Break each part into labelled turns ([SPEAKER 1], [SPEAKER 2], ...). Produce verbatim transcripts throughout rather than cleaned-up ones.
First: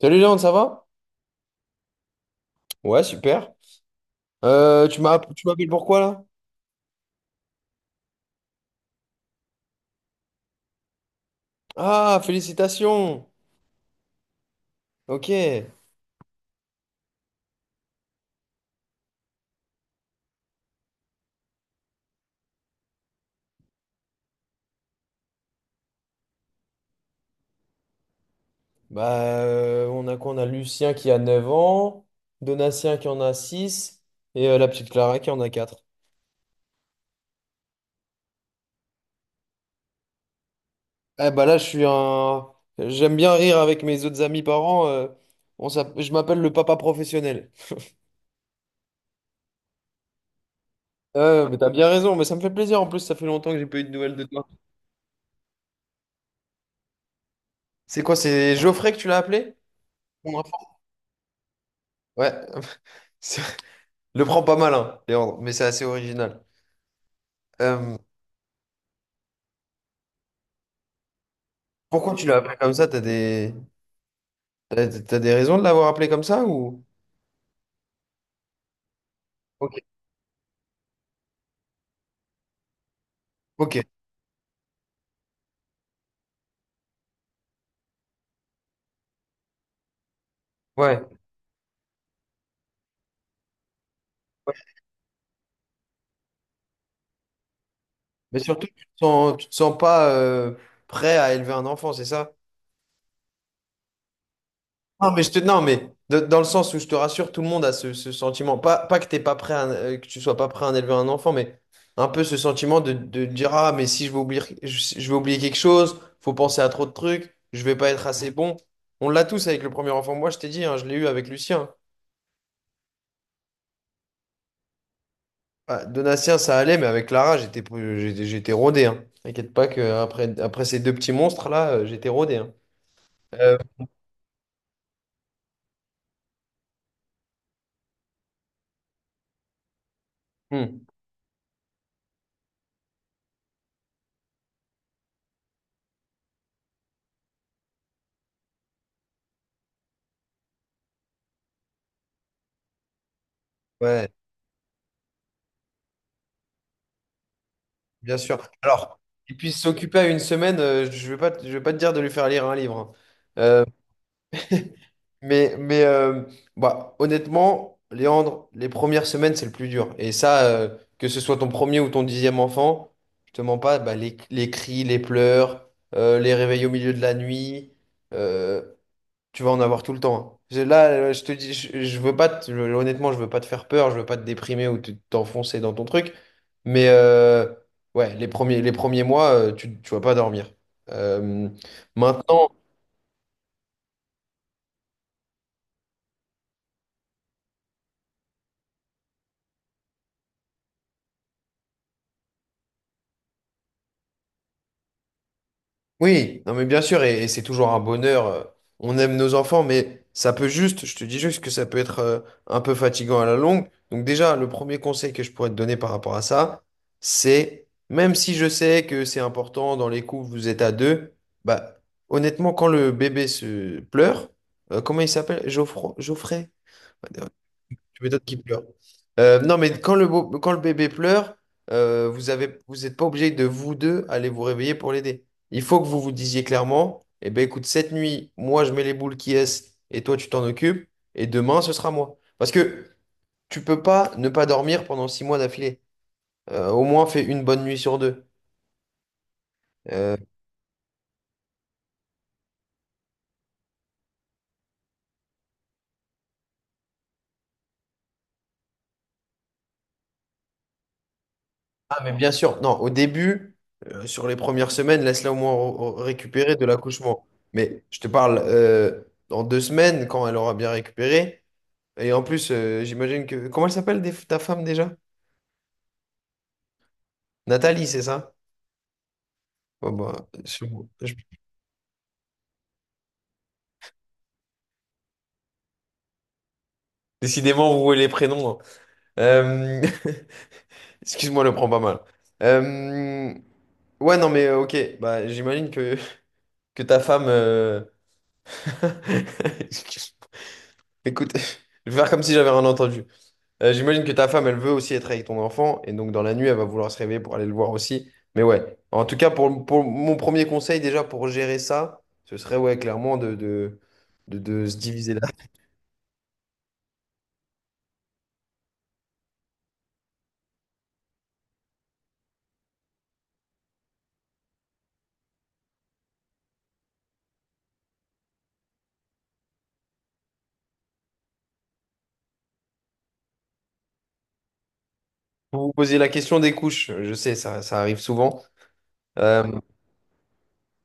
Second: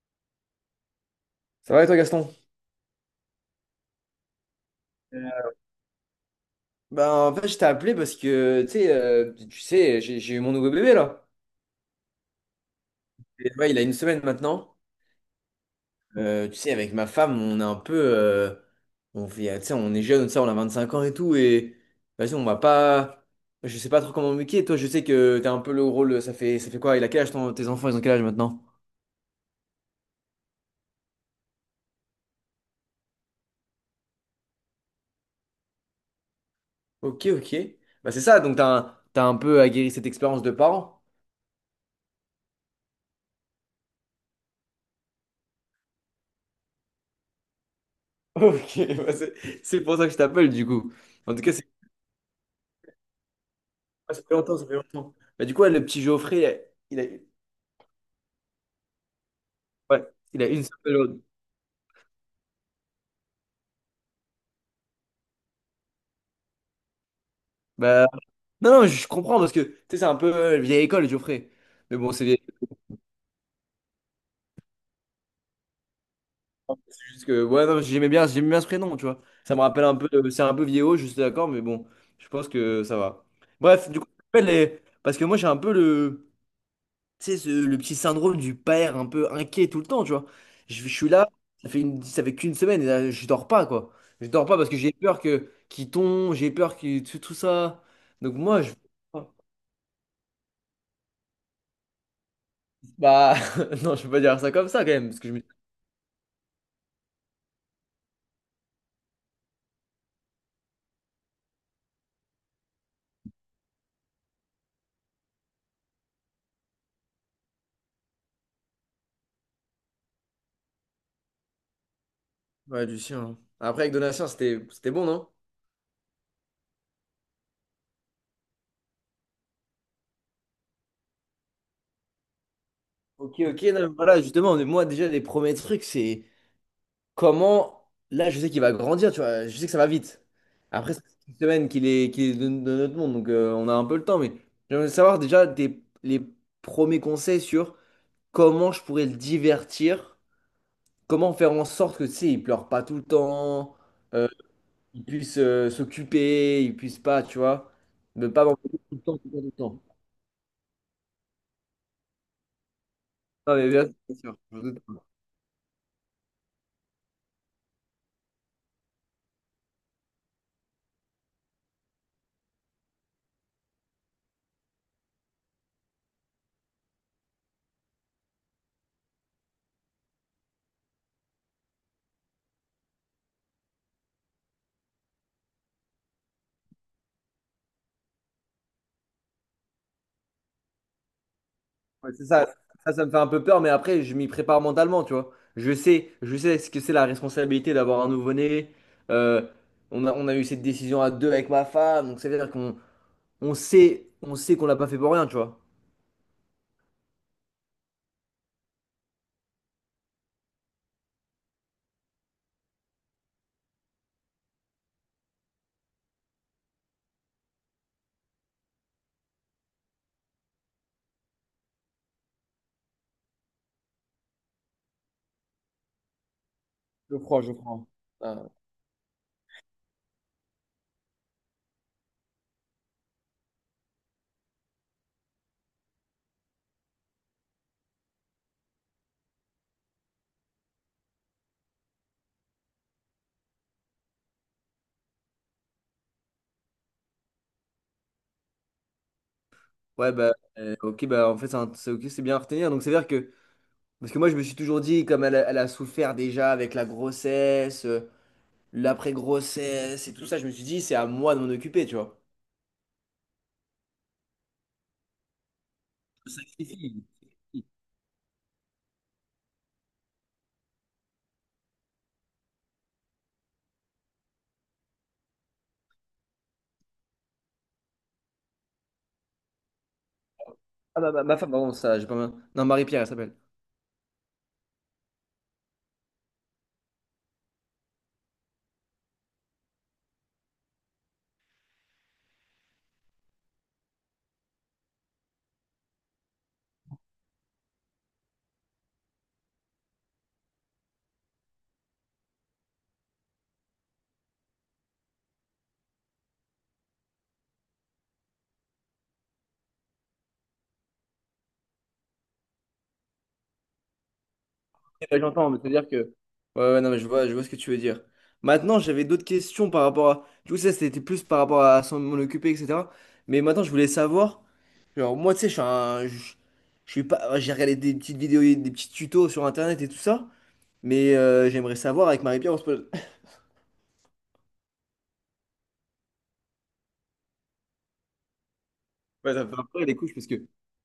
[SPEAKER 1] Salut Léon, ça va?
[SPEAKER 2] Ça va et toi, Gaston?
[SPEAKER 1] Ouais, super. Euh, tu m'as, tu
[SPEAKER 2] Euh,
[SPEAKER 1] m'appelles pourquoi là?
[SPEAKER 2] Ben, en fait, je t'ai appelé parce que, tu sais, euh, tu sais, j'ai j'ai eu mon nouveau bébé, là.
[SPEAKER 1] Ah, félicitations!
[SPEAKER 2] Et, ouais, il a une semaine maintenant.
[SPEAKER 1] Ok.
[SPEAKER 2] Euh, tu sais, avec ma femme, on est un peu... euh, on fait, tu sais, on est jeune, tu sais, on a vingt-cinq ans et tout. Et vas-y, on va pas... Je sais pas trop comment m'occuper. Toi, je sais que t'as un peu le rôle... Ça fait, ça fait quoi? Il a quel âge, ton- tes enfants? Ils ont quel âge maintenant?
[SPEAKER 1] Bah, euh, on a quoi? On a Lucien qui a neuf ans, Donatien qui en a six et euh, la petite Clara qui en a quatre.
[SPEAKER 2] Ok, ok. Bah, c'est ça, donc t'as un, t'as un peu aguerri cette expérience de parent.
[SPEAKER 1] Eh bah là, je suis un. J'aime bien rire avec mes autres amis parents. euh, on s'app- Je m'appelle le papa professionnel.
[SPEAKER 2] Ok, bah, c'est c'est pour ça que je t'appelle, du coup. En tout
[SPEAKER 1] Euh,
[SPEAKER 2] cas,
[SPEAKER 1] mais t'as bien raison, mais ça me fait plaisir. En plus, ça fait longtemps que j'ai pas eu de
[SPEAKER 2] ah,
[SPEAKER 1] nouvelles
[SPEAKER 2] ça
[SPEAKER 1] de
[SPEAKER 2] fait
[SPEAKER 1] toi.
[SPEAKER 2] longtemps, ça fait longtemps. Bah, du coup, ouais, le petit Geoffrey, il a, il a,
[SPEAKER 1] C'est quoi? C'est Geoffrey que tu l'as appelé?
[SPEAKER 2] ouais,
[SPEAKER 1] Mon
[SPEAKER 2] il a une
[SPEAKER 1] enfant.
[SPEAKER 2] seule pelode.
[SPEAKER 1] Ouais. Le prends pas mal, hein, Léandre, mais c'est assez original. Euh,
[SPEAKER 2] Bah, non, non, je comprends parce que, tu sais, c'est un peu euh, vieille école, Geoffrey. Mais bon,
[SPEAKER 1] pourquoi
[SPEAKER 2] c'est
[SPEAKER 1] tu l'as appelé comme ça? T'as des... T'as, t'as des raisons de l'avoir appelé comme ça ou...
[SPEAKER 2] c'est juste que, ouais, non, j'aimais bien, j'aimais bien ce prénom, tu vois. Ça me
[SPEAKER 1] Ok.
[SPEAKER 2] rappelle un peu, euh, c'est un peu vieillot, je suis d'accord, mais bon, je pense que ça va.
[SPEAKER 1] Ok,
[SPEAKER 2] Bref, du coup, je t'appelle les- parce que moi, j'ai un peu le, tu sais, ce- le petit syndrome du père un peu inquiet tout le temps, tu vois. Je, je
[SPEAKER 1] ouais.
[SPEAKER 2] suis là, ça fait, une, ça fait qu'une semaine et là, je dors pas, quoi. Je dors pas parce que j'ai peur que qu'il tombe, j'ai peur que tout, tout ça. Donc
[SPEAKER 1] Mais
[SPEAKER 2] moi,
[SPEAKER 1] surtout,
[SPEAKER 2] je...
[SPEAKER 1] tu te sens, tu te sens pas euh, prêt à élever un enfant, c'est ça?
[SPEAKER 2] Bah, non, je peux pas dire ça comme ça quand même,
[SPEAKER 1] Non,
[SPEAKER 2] parce
[SPEAKER 1] mais,
[SPEAKER 2] que
[SPEAKER 1] je
[SPEAKER 2] je
[SPEAKER 1] te,
[SPEAKER 2] me...
[SPEAKER 1] non, mais de- dans le sens où je te rassure, tout le monde a ce, ce sentiment. Pas, pas que t'es pas prêt à- euh, que tu sois pas prêt à en élever un enfant, mais un peu ce sentiment de, de dire, Ah, mais si je vais oublier, je, je vais oublier quelque chose, faut penser à trop de trucs, je vais pas être assez bon. On l'a tous avec le premier enfant. Moi, je t'ai dit, hein, je l'ai eu avec Lucien.
[SPEAKER 2] Ouais, Lucien. Après, avec Donatien, c'était c'était bon, non?
[SPEAKER 1] Ah, Donatien, ça allait, mais avec Clara, j'étais pou- j'étais j'étais rodé. Hein. T'inquiète pas que après après ces deux petits monstres-là, euh, j'étais rodé. Hein.
[SPEAKER 2] Ok,
[SPEAKER 1] Euh,
[SPEAKER 2] ok, non, mais voilà, justement, mais moi déjà, les premiers trucs, c'est... Comment, là, je sais qu'il va grandir, tu vois, je sais que ça va vite.
[SPEAKER 1] hmm,
[SPEAKER 2] Après, ça fait une semaine qu'il est, qu'il est de, de notre monde, donc euh, on a un peu le temps, mais j'aimerais savoir déjà tes- les premiers conseils sur comment je pourrais le divertir, comment faire en sorte que, tu sais, il pleure pas tout le temps,
[SPEAKER 1] ouais.
[SPEAKER 2] euh, il puisse euh, s'occuper, il puisse pas, tu vois,
[SPEAKER 1] Bien
[SPEAKER 2] ne pas
[SPEAKER 1] sûr.
[SPEAKER 2] m'embêter tout
[SPEAKER 1] Alors,
[SPEAKER 2] le temps, tout le
[SPEAKER 1] qu'il
[SPEAKER 2] temps, tout le
[SPEAKER 1] puisse
[SPEAKER 2] temps.
[SPEAKER 1] s'occuper à une semaine, euh, je vais pas, te- je vais pas te dire de lui faire lire un livre. Hein.
[SPEAKER 2] Non,
[SPEAKER 1] Euh,
[SPEAKER 2] mais bien sûr, bien sûr.
[SPEAKER 1] mais mais euh, bah, honnêtement, Léandre, les premières semaines, c'est le plus dur. Et ça, euh, que ce soit ton premier ou ton dixième enfant, je te mens pas. Bah, les, les cris, les pleurs, euh, les réveils au milieu de la nuit, euh, tu vas en avoir tout le temps. Hein. J'ai- Là, euh, je te dis, je, je veux pas te- je- honnêtement, je veux pas te faire peur, je veux pas te déprimer ou te- t'enfoncer dans ton truc. Mais euh, ouais, les premiers, les premiers mois, euh, tu, tu vas pas dormir. Euh,
[SPEAKER 2] Ouais, c'est ça.
[SPEAKER 1] maintenant,
[SPEAKER 2] Ça, ça me fait un peu peur, mais après, je m'y prépare mentalement, tu vois. Je sais, je sais ce que c'est la responsabilité d'avoir un nouveau-né. Euh, on a, on a eu cette décision à deux avec ma femme, donc ça veut dire qu'on on sait, on sait qu'on l'a pas fait pour rien, tu vois.
[SPEAKER 1] Oui, non mais bien sûr, et, et c'est toujours un bonheur. euh, On aime nos enfants, mais ça peut juste, je te dis juste que ça peut être euh, un peu fatigant à la longue. Donc déjà, le premier conseil que je pourrais te donner par rapport à ça, c'est, même si je sais que c'est important, dans les couples, vous êtes à deux. Bah honnêtement, quand le bébé se pleure, euh, comment il s'appelle? Geoffroy, Geoffrey?
[SPEAKER 2] Je crois, je crois.
[SPEAKER 1] Tu m'étonnes qu'il
[SPEAKER 2] Ah.
[SPEAKER 1] pleure. Euh, non, mais quand le, beau- quand le bébé pleure, euh, vous avez, vous n'êtes pas obligé de vous deux aller vous réveiller pour l'aider. Il faut que vous vous disiez clairement, eh ben écoute, cette nuit, moi je mets les boules qui est et toi tu t'en occupes et demain ce sera moi. Parce que tu peux pas ne pas dormir pendant six mois d'affilée. Euh, au moins fais une bonne nuit sur deux.
[SPEAKER 2] Ouais,
[SPEAKER 1] Euh,
[SPEAKER 2] bah, euh, ok, bah, en fait, c'est un- c'est ok, c'est bien à retenir. Donc, c'est-à-dire que, parce que moi, je me suis toujours dit, comme elle, a elle a souffert déjà avec la grossesse, euh, l'après-grossesse et tout ça, je me suis dit, c'est à moi de m'en occuper, tu
[SPEAKER 1] ah mais
[SPEAKER 2] vois.
[SPEAKER 1] bien sûr, non, au début, euh, sur les premières semaines, laisse-la au moins r- r-
[SPEAKER 2] Je me
[SPEAKER 1] récupérer de
[SPEAKER 2] sacrifie.
[SPEAKER 1] l'accouchement. Mais je te parle euh, dans deux semaines quand elle aura bien récupéré. Et en plus, euh, j'imagine que... Comment elle s'appelle des- ta femme déjà? Nathalie, c'est ça? Bon, bah, sur-
[SPEAKER 2] Ah, ma,
[SPEAKER 1] je-
[SPEAKER 2] ma, ma femme, pardon, ça, j'ai pas. ma- Non, Marie-Pierre, elle s'appelle.
[SPEAKER 1] Décidément, rouer les prénoms. Hein. Euh, Excuse-moi, le prends pas mal. Euh, Ouais, non, mais euh, ok. Bah, j'imagine que... que ta femme... euh, Écoute, je vais faire comme si j'avais rien entendu. Euh, j'imagine que ta femme, elle veut aussi être avec ton enfant, et donc dans la nuit, elle va vouloir se réveiller pour aller le voir aussi. Mais ouais, en tout cas, pour, pour mon premier conseil déjà pour gérer ça, ce serait ouais, clairement de, de, de, de se diviser
[SPEAKER 2] Ouais,
[SPEAKER 1] là.
[SPEAKER 2] j'entends, mais c'est-à-dire que. Ouais, ouais, non, mais je vois, je vois ce que tu veux dire. Maintenant, j'avais d'autres questions par rapport à. Du coup, ça, c'était plus par rapport à s'en m'en occuper, et cetera. Mais maintenant, je voulais savoir. Genre, moi, tu sais, je suis un. Je, je suis pas. J'ai regardé des petites vidéos, et des petits tutos sur Internet et tout ça. Mais euh, j'aimerais savoir avec Marie-Pierre, on se pose.
[SPEAKER 1] Vous vous posez la question des couches, je sais, ça, ça arrive souvent.
[SPEAKER 2] Ouais,
[SPEAKER 1] Euh,
[SPEAKER 2] ça me fait un peu les couches parce que.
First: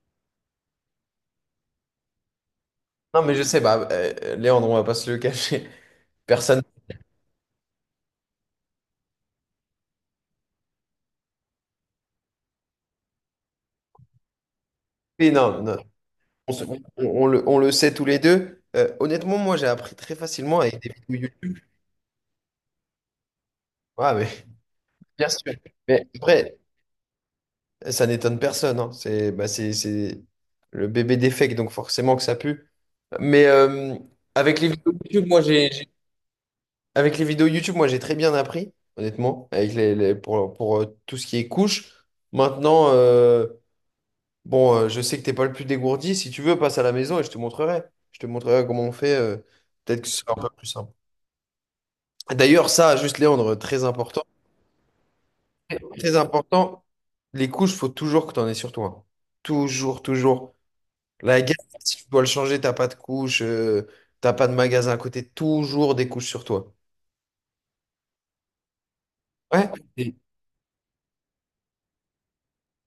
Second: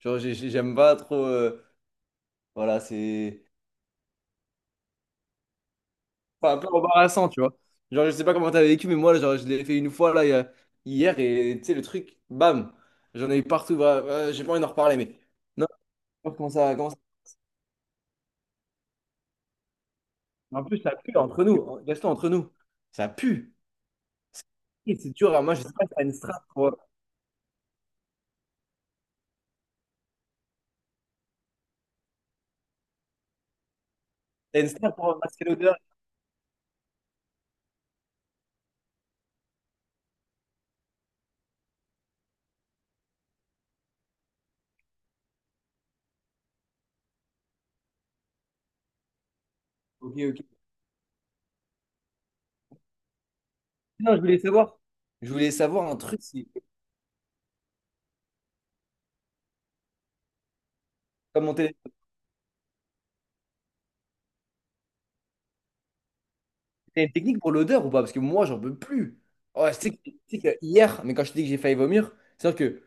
[SPEAKER 2] Genre, j'ai- j'ai- j'aime pas trop. euh, Voilà,
[SPEAKER 1] non, mais je
[SPEAKER 2] c'est.
[SPEAKER 1] sais, bah, euh, Léandre, on va pas se le cacher.
[SPEAKER 2] Enfin, un
[SPEAKER 1] Personne
[SPEAKER 2] peu embarrassant, tu vois. Genre, je sais pas comment t'as vécu, mais moi, genre, je l'ai fait une fois, là, il y a- hier, et tu sais, le truc, bam, j'en ai eu partout. Bah, euh, j'ai pas envie d'en reparler, mais.
[SPEAKER 1] ne non,
[SPEAKER 2] Non,
[SPEAKER 1] non,
[SPEAKER 2] comment
[SPEAKER 1] on, se-
[SPEAKER 2] ça,
[SPEAKER 1] on-
[SPEAKER 2] comment ça...
[SPEAKER 1] on le, on le sait tous les deux. Euh, honnêtement, moi, j'ai appris très facilement
[SPEAKER 2] En plus,
[SPEAKER 1] avec des
[SPEAKER 2] ça pue
[SPEAKER 1] vidéos
[SPEAKER 2] entre
[SPEAKER 1] YouTube.
[SPEAKER 2] nous, Gaston, entre nous. Ça pue.
[SPEAKER 1] Ah, mais
[SPEAKER 2] C'est et c'est
[SPEAKER 1] bien
[SPEAKER 2] dur, hein.
[SPEAKER 1] sûr.
[SPEAKER 2] Moi, je sais pas si t'as
[SPEAKER 1] Mais
[SPEAKER 2] une strat
[SPEAKER 1] après,
[SPEAKER 2] pour,
[SPEAKER 1] ça n'étonne personne, hein. C'est bah, c'est, c'est le bébé défect, donc forcément que ça pue. Mais euh, avec
[SPEAKER 2] t'as une
[SPEAKER 1] les
[SPEAKER 2] strat
[SPEAKER 1] vidéos
[SPEAKER 2] pour
[SPEAKER 1] YouTube, moi
[SPEAKER 2] masquer
[SPEAKER 1] j'ai
[SPEAKER 2] l'odeur.
[SPEAKER 1] j'ai- avec les vidéos YouTube, moi j'ai très bien appris, honnêtement, avec les, les- pour, pour euh, tout ce qui est couche. Maintenant, euh, bon, euh, je sais que t'es pas le plus dégourdi. Si tu veux, passe à la maison et je te montrerai. Je te montrerai comment on fait. euh, peut-être que
[SPEAKER 2] Ok,
[SPEAKER 1] ce sera
[SPEAKER 2] ok.
[SPEAKER 1] un peu plus simple. D'ailleurs, ça, juste Léandre, très
[SPEAKER 2] Non, je
[SPEAKER 1] important,
[SPEAKER 2] voulais savoir. Je voulais savoir un
[SPEAKER 1] très
[SPEAKER 2] truc, si,
[SPEAKER 1] important. Les couches, faut toujours que tu en aies sur toi. Toujours, toujours. La
[SPEAKER 2] comment
[SPEAKER 1] guerre,
[SPEAKER 2] t'es-
[SPEAKER 1] si tu dois le changer, t'as pas de couche, euh, t'as pas de magasin à côté, toujours des couches sur toi.
[SPEAKER 2] t'as une technique pour l'odeur ou pas? Parce que moi, j'en peux plus.
[SPEAKER 1] Ouais.
[SPEAKER 2] Ouais, c'est que,
[SPEAKER 1] Et-
[SPEAKER 2] tu sais que hier, mais quand je te dis que j'ai failli vomir, c'est-à-dire que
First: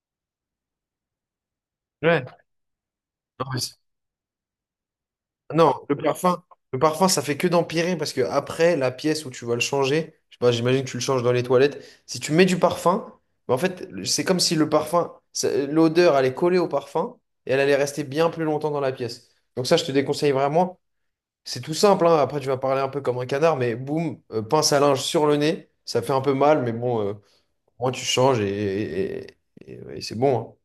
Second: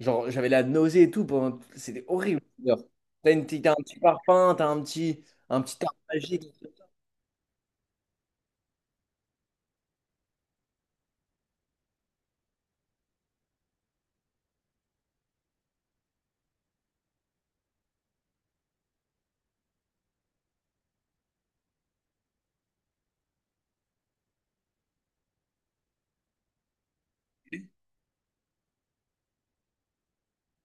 [SPEAKER 2] genre, j'avais la nausée et tout pendant... C'était
[SPEAKER 1] Ouais.
[SPEAKER 2] horrible. L'odeur. T'as une
[SPEAKER 1] Non, mais
[SPEAKER 2] petite- t'as un
[SPEAKER 1] c'est-
[SPEAKER 2] petit parfum, t'as un petit, un
[SPEAKER 1] non,
[SPEAKER 2] petit
[SPEAKER 1] le
[SPEAKER 2] arbre
[SPEAKER 1] parfum,
[SPEAKER 2] magique.
[SPEAKER 1] le parfum, ça fait que d'empirer parce que après, la pièce où tu vas le changer, je sais pas, j'imagine que tu le changes dans les toilettes. Si tu mets du parfum, bah, en fait, c'est comme si le parfum, ça- l'odeur allait coller au parfum et elle allait rester bien plus longtemps dans la pièce. Donc ça, je te déconseille vraiment. C'est tout simple, hein. Après, tu vas parler un peu comme un canard, mais boum, euh, pince à linge sur le nez, ça fait un peu mal, mais bon. euh, Moi, tu changes et, et- et- et- et ouais, c'est bon.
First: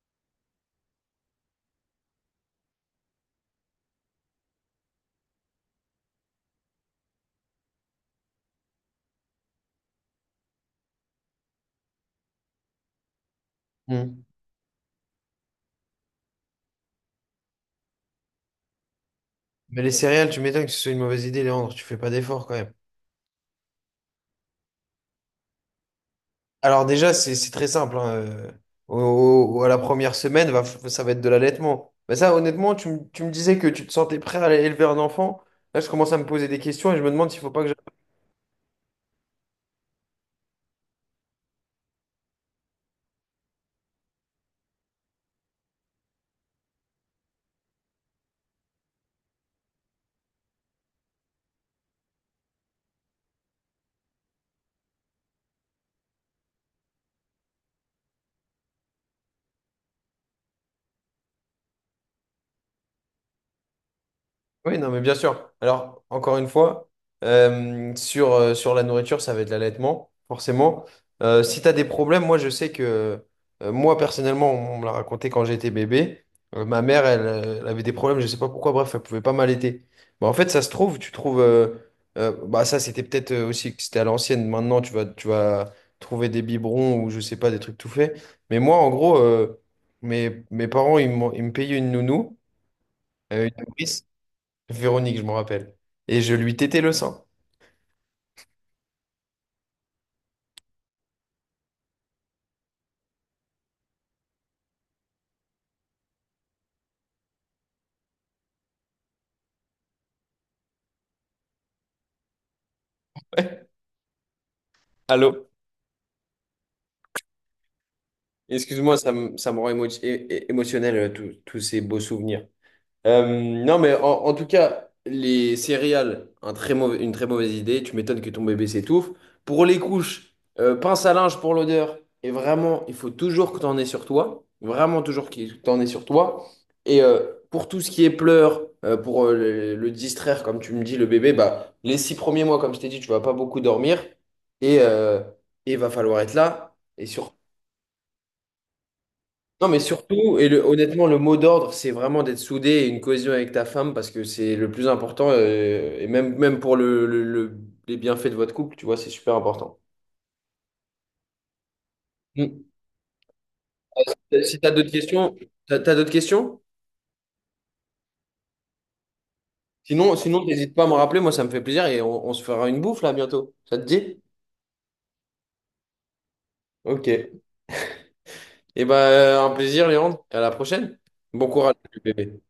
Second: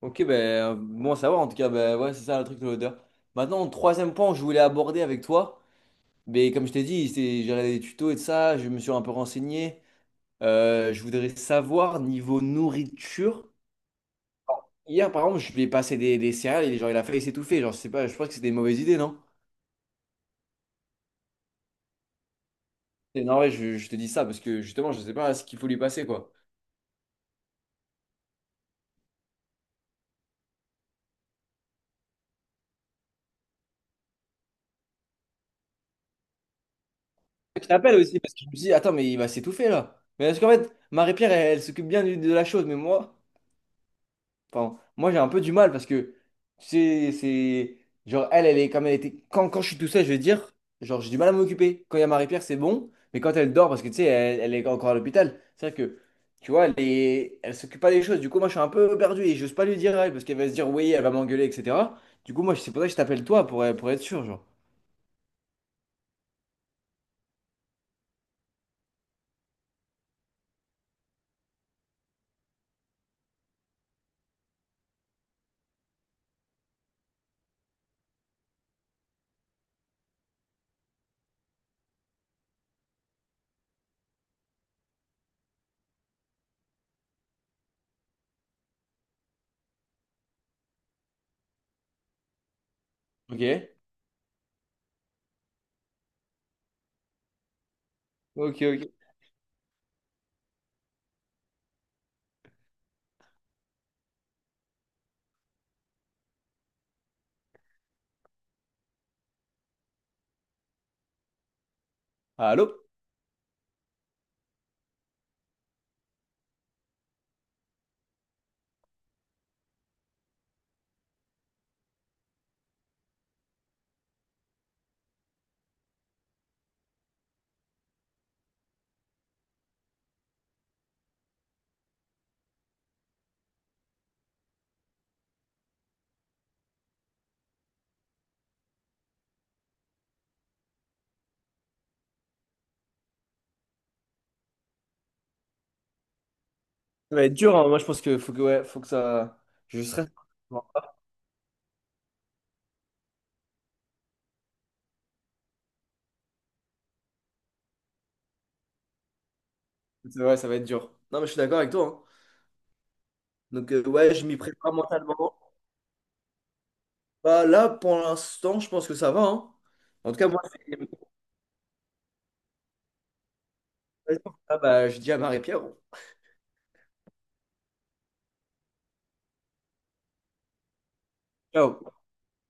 [SPEAKER 2] Ok, ben, bon à savoir, en tout cas, ben, ouais, c'est ça le truc de l'odeur. Maintenant, troisième point que je voulais aborder avec toi, mais comme je t'ai dit, c'est- j'ai regardé des tutos et de ça, je me suis un peu renseigné. Euh, je voudrais savoir, niveau nourriture,
[SPEAKER 1] Hein. Mm.
[SPEAKER 2] hier, par exemple, je lui ai passé des, des céréales et genre, il a failli s'étouffer. Genre, je sais pas, je pense que c'est des mauvaises idées, non?
[SPEAKER 1] Mais les céréales, tu m'étonnes que ce soit une mauvaise idée, Léandre. Tu fais pas d'effort quand même.
[SPEAKER 2] Et non, ouais, je, je te dis ça parce que justement, je sais pas ce qu'il faut lui passer, quoi.
[SPEAKER 1] Alors déjà, c'est c'est très simple. Hein, euh, au- au- à la première semaine, va, ça va être de l'allaitement. Mais ça, honnêtement, tu, me tu me disais que tu te sentais prêt à élever un enfant. Là, je commence à me poser des questions et je me demande s'il faut pas
[SPEAKER 2] Je
[SPEAKER 1] que.
[SPEAKER 2] l'appelle aussi parce que je me dis attends, mais il va s'étouffer là. Mais parce qu'en fait, Marie-Pierre, elle, elle s'occupe bien du- de la chose, mais moi, enfin, moi j'ai un peu du mal parce que, tu sais, c'est. Genre, elle, elle est comme elle était. Quand, quand je suis tout seul, je vais dire, genre, j'ai du mal à m'occuper. Quand il y a Marie-Pierre, c'est bon, mais quand elle dort, parce que tu sais, elle, elle est encore à l'hôpital, c'est vrai que, tu vois, elle est... elle s'occupe pas des choses. Du coup, moi, je suis un peu perdu et j'ose pas lui dire à elle parce qu'elle va se dire, oui, elle va m'engueuler, et cetera. Du coup, moi, c'est pour ça que je t'appelle toi pour, pour être sûr, genre.
[SPEAKER 1] Oui, non, mais bien sûr. Alors, encore une fois, euh, sur, euh, sur la nourriture, ça va être l'allaitement, forcément. Euh, si tu as des problèmes, moi, je sais que, euh, moi, personnellement, on me l'a raconté quand j'étais bébé. Euh, ma mère, elle, euh, elle avait des problèmes, je sais pas pourquoi, bref, elle pouvait pas m'allaiter. Bah, en fait, ça se trouve, tu trouves. euh, euh, bah, ça, c'était peut-être euh, aussi que c'était à l'ancienne. Maintenant, tu vas, tu vas trouver des biberons ou je sais pas, des trucs tout faits. Mais moi, en gros, euh, mes, mes parents, ils m'ont- ils me payaient une nounou, euh, une
[SPEAKER 2] Ok.
[SPEAKER 1] nourrice. Véronique, je m'en rappelle. Et je lui tétais le sang.
[SPEAKER 2] Ok, ok. Allô?
[SPEAKER 1] Ouais. Allô? Excuse-moi, ça me, ça me rend émo- é- é- émotionnel, euh, tous tous ces beaux souvenirs. Euh, non, mais en, en tout cas, les céréales, un très mauvais- une très mauvaise idée. Tu m'étonnes que ton bébé s'étouffe. Pour les couches, euh, pince à linge pour l'odeur. Et vraiment, il faut toujours que tu en aies sur toi. Vraiment, toujours que tu en aies sur toi. Et euh, pour tout ce qui est pleurs, euh, pour euh, le, le distraire, comme tu me dis, le bébé, bah, les six premiers mois, comme je t'ai dit, tu vas pas beaucoup dormir. Et euh, et il va falloir être là. Et
[SPEAKER 2] Ça va être
[SPEAKER 1] surtout,
[SPEAKER 2] dur, hein. Moi je pense que faut que ouais, faut que ça.
[SPEAKER 1] non, mais
[SPEAKER 2] Je serai.
[SPEAKER 1] surtout, et le- honnêtement, le mot d'ordre, c'est vraiment d'être soudé et une cohésion avec ta femme parce que c'est le plus important, euh, et même, même pour le, le- le- les bienfaits de votre couple, tu vois, c'est super important.
[SPEAKER 2] Ouais, ça va être dur. Non, mais je suis d'accord avec toi. Hein.
[SPEAKER 1] Mm.
[SPEAKER 2] Donc euh, ouais, je m'y
[SPEAKER 1] Si tu as
[SPEAKER 2] prépare
[SPEAKER 1] d'autres
[SPEAKER 2] mentalement.
[SPEAKER 1] questions, t'as, t'as d'autres questions?
[SPEAKER 2] Bah, là, pour l'instant, je pense que ça va. Hein. En
[SPEAKER 1] Sinon,
[SPEAKER 2] tout cas, moi,
[SPEAKER 1] sinon, n'hésite
[SPEAKER 2] c'est...
[SPEAKER 1] pas à me rappeler, moi, ça me fait plaisir et on, on se fera une bouffe là bientôt. Ça te dit?
[SPEAKER 2] Ah, bah, je dis à Marie-Pierre.
[SPEAKER 1] Ok. Et ben, un plaisir, Léandre. À la prochaine. Bon courage,
[SPEAKER 2] Ciao.
[SPEAKER 1] bébé.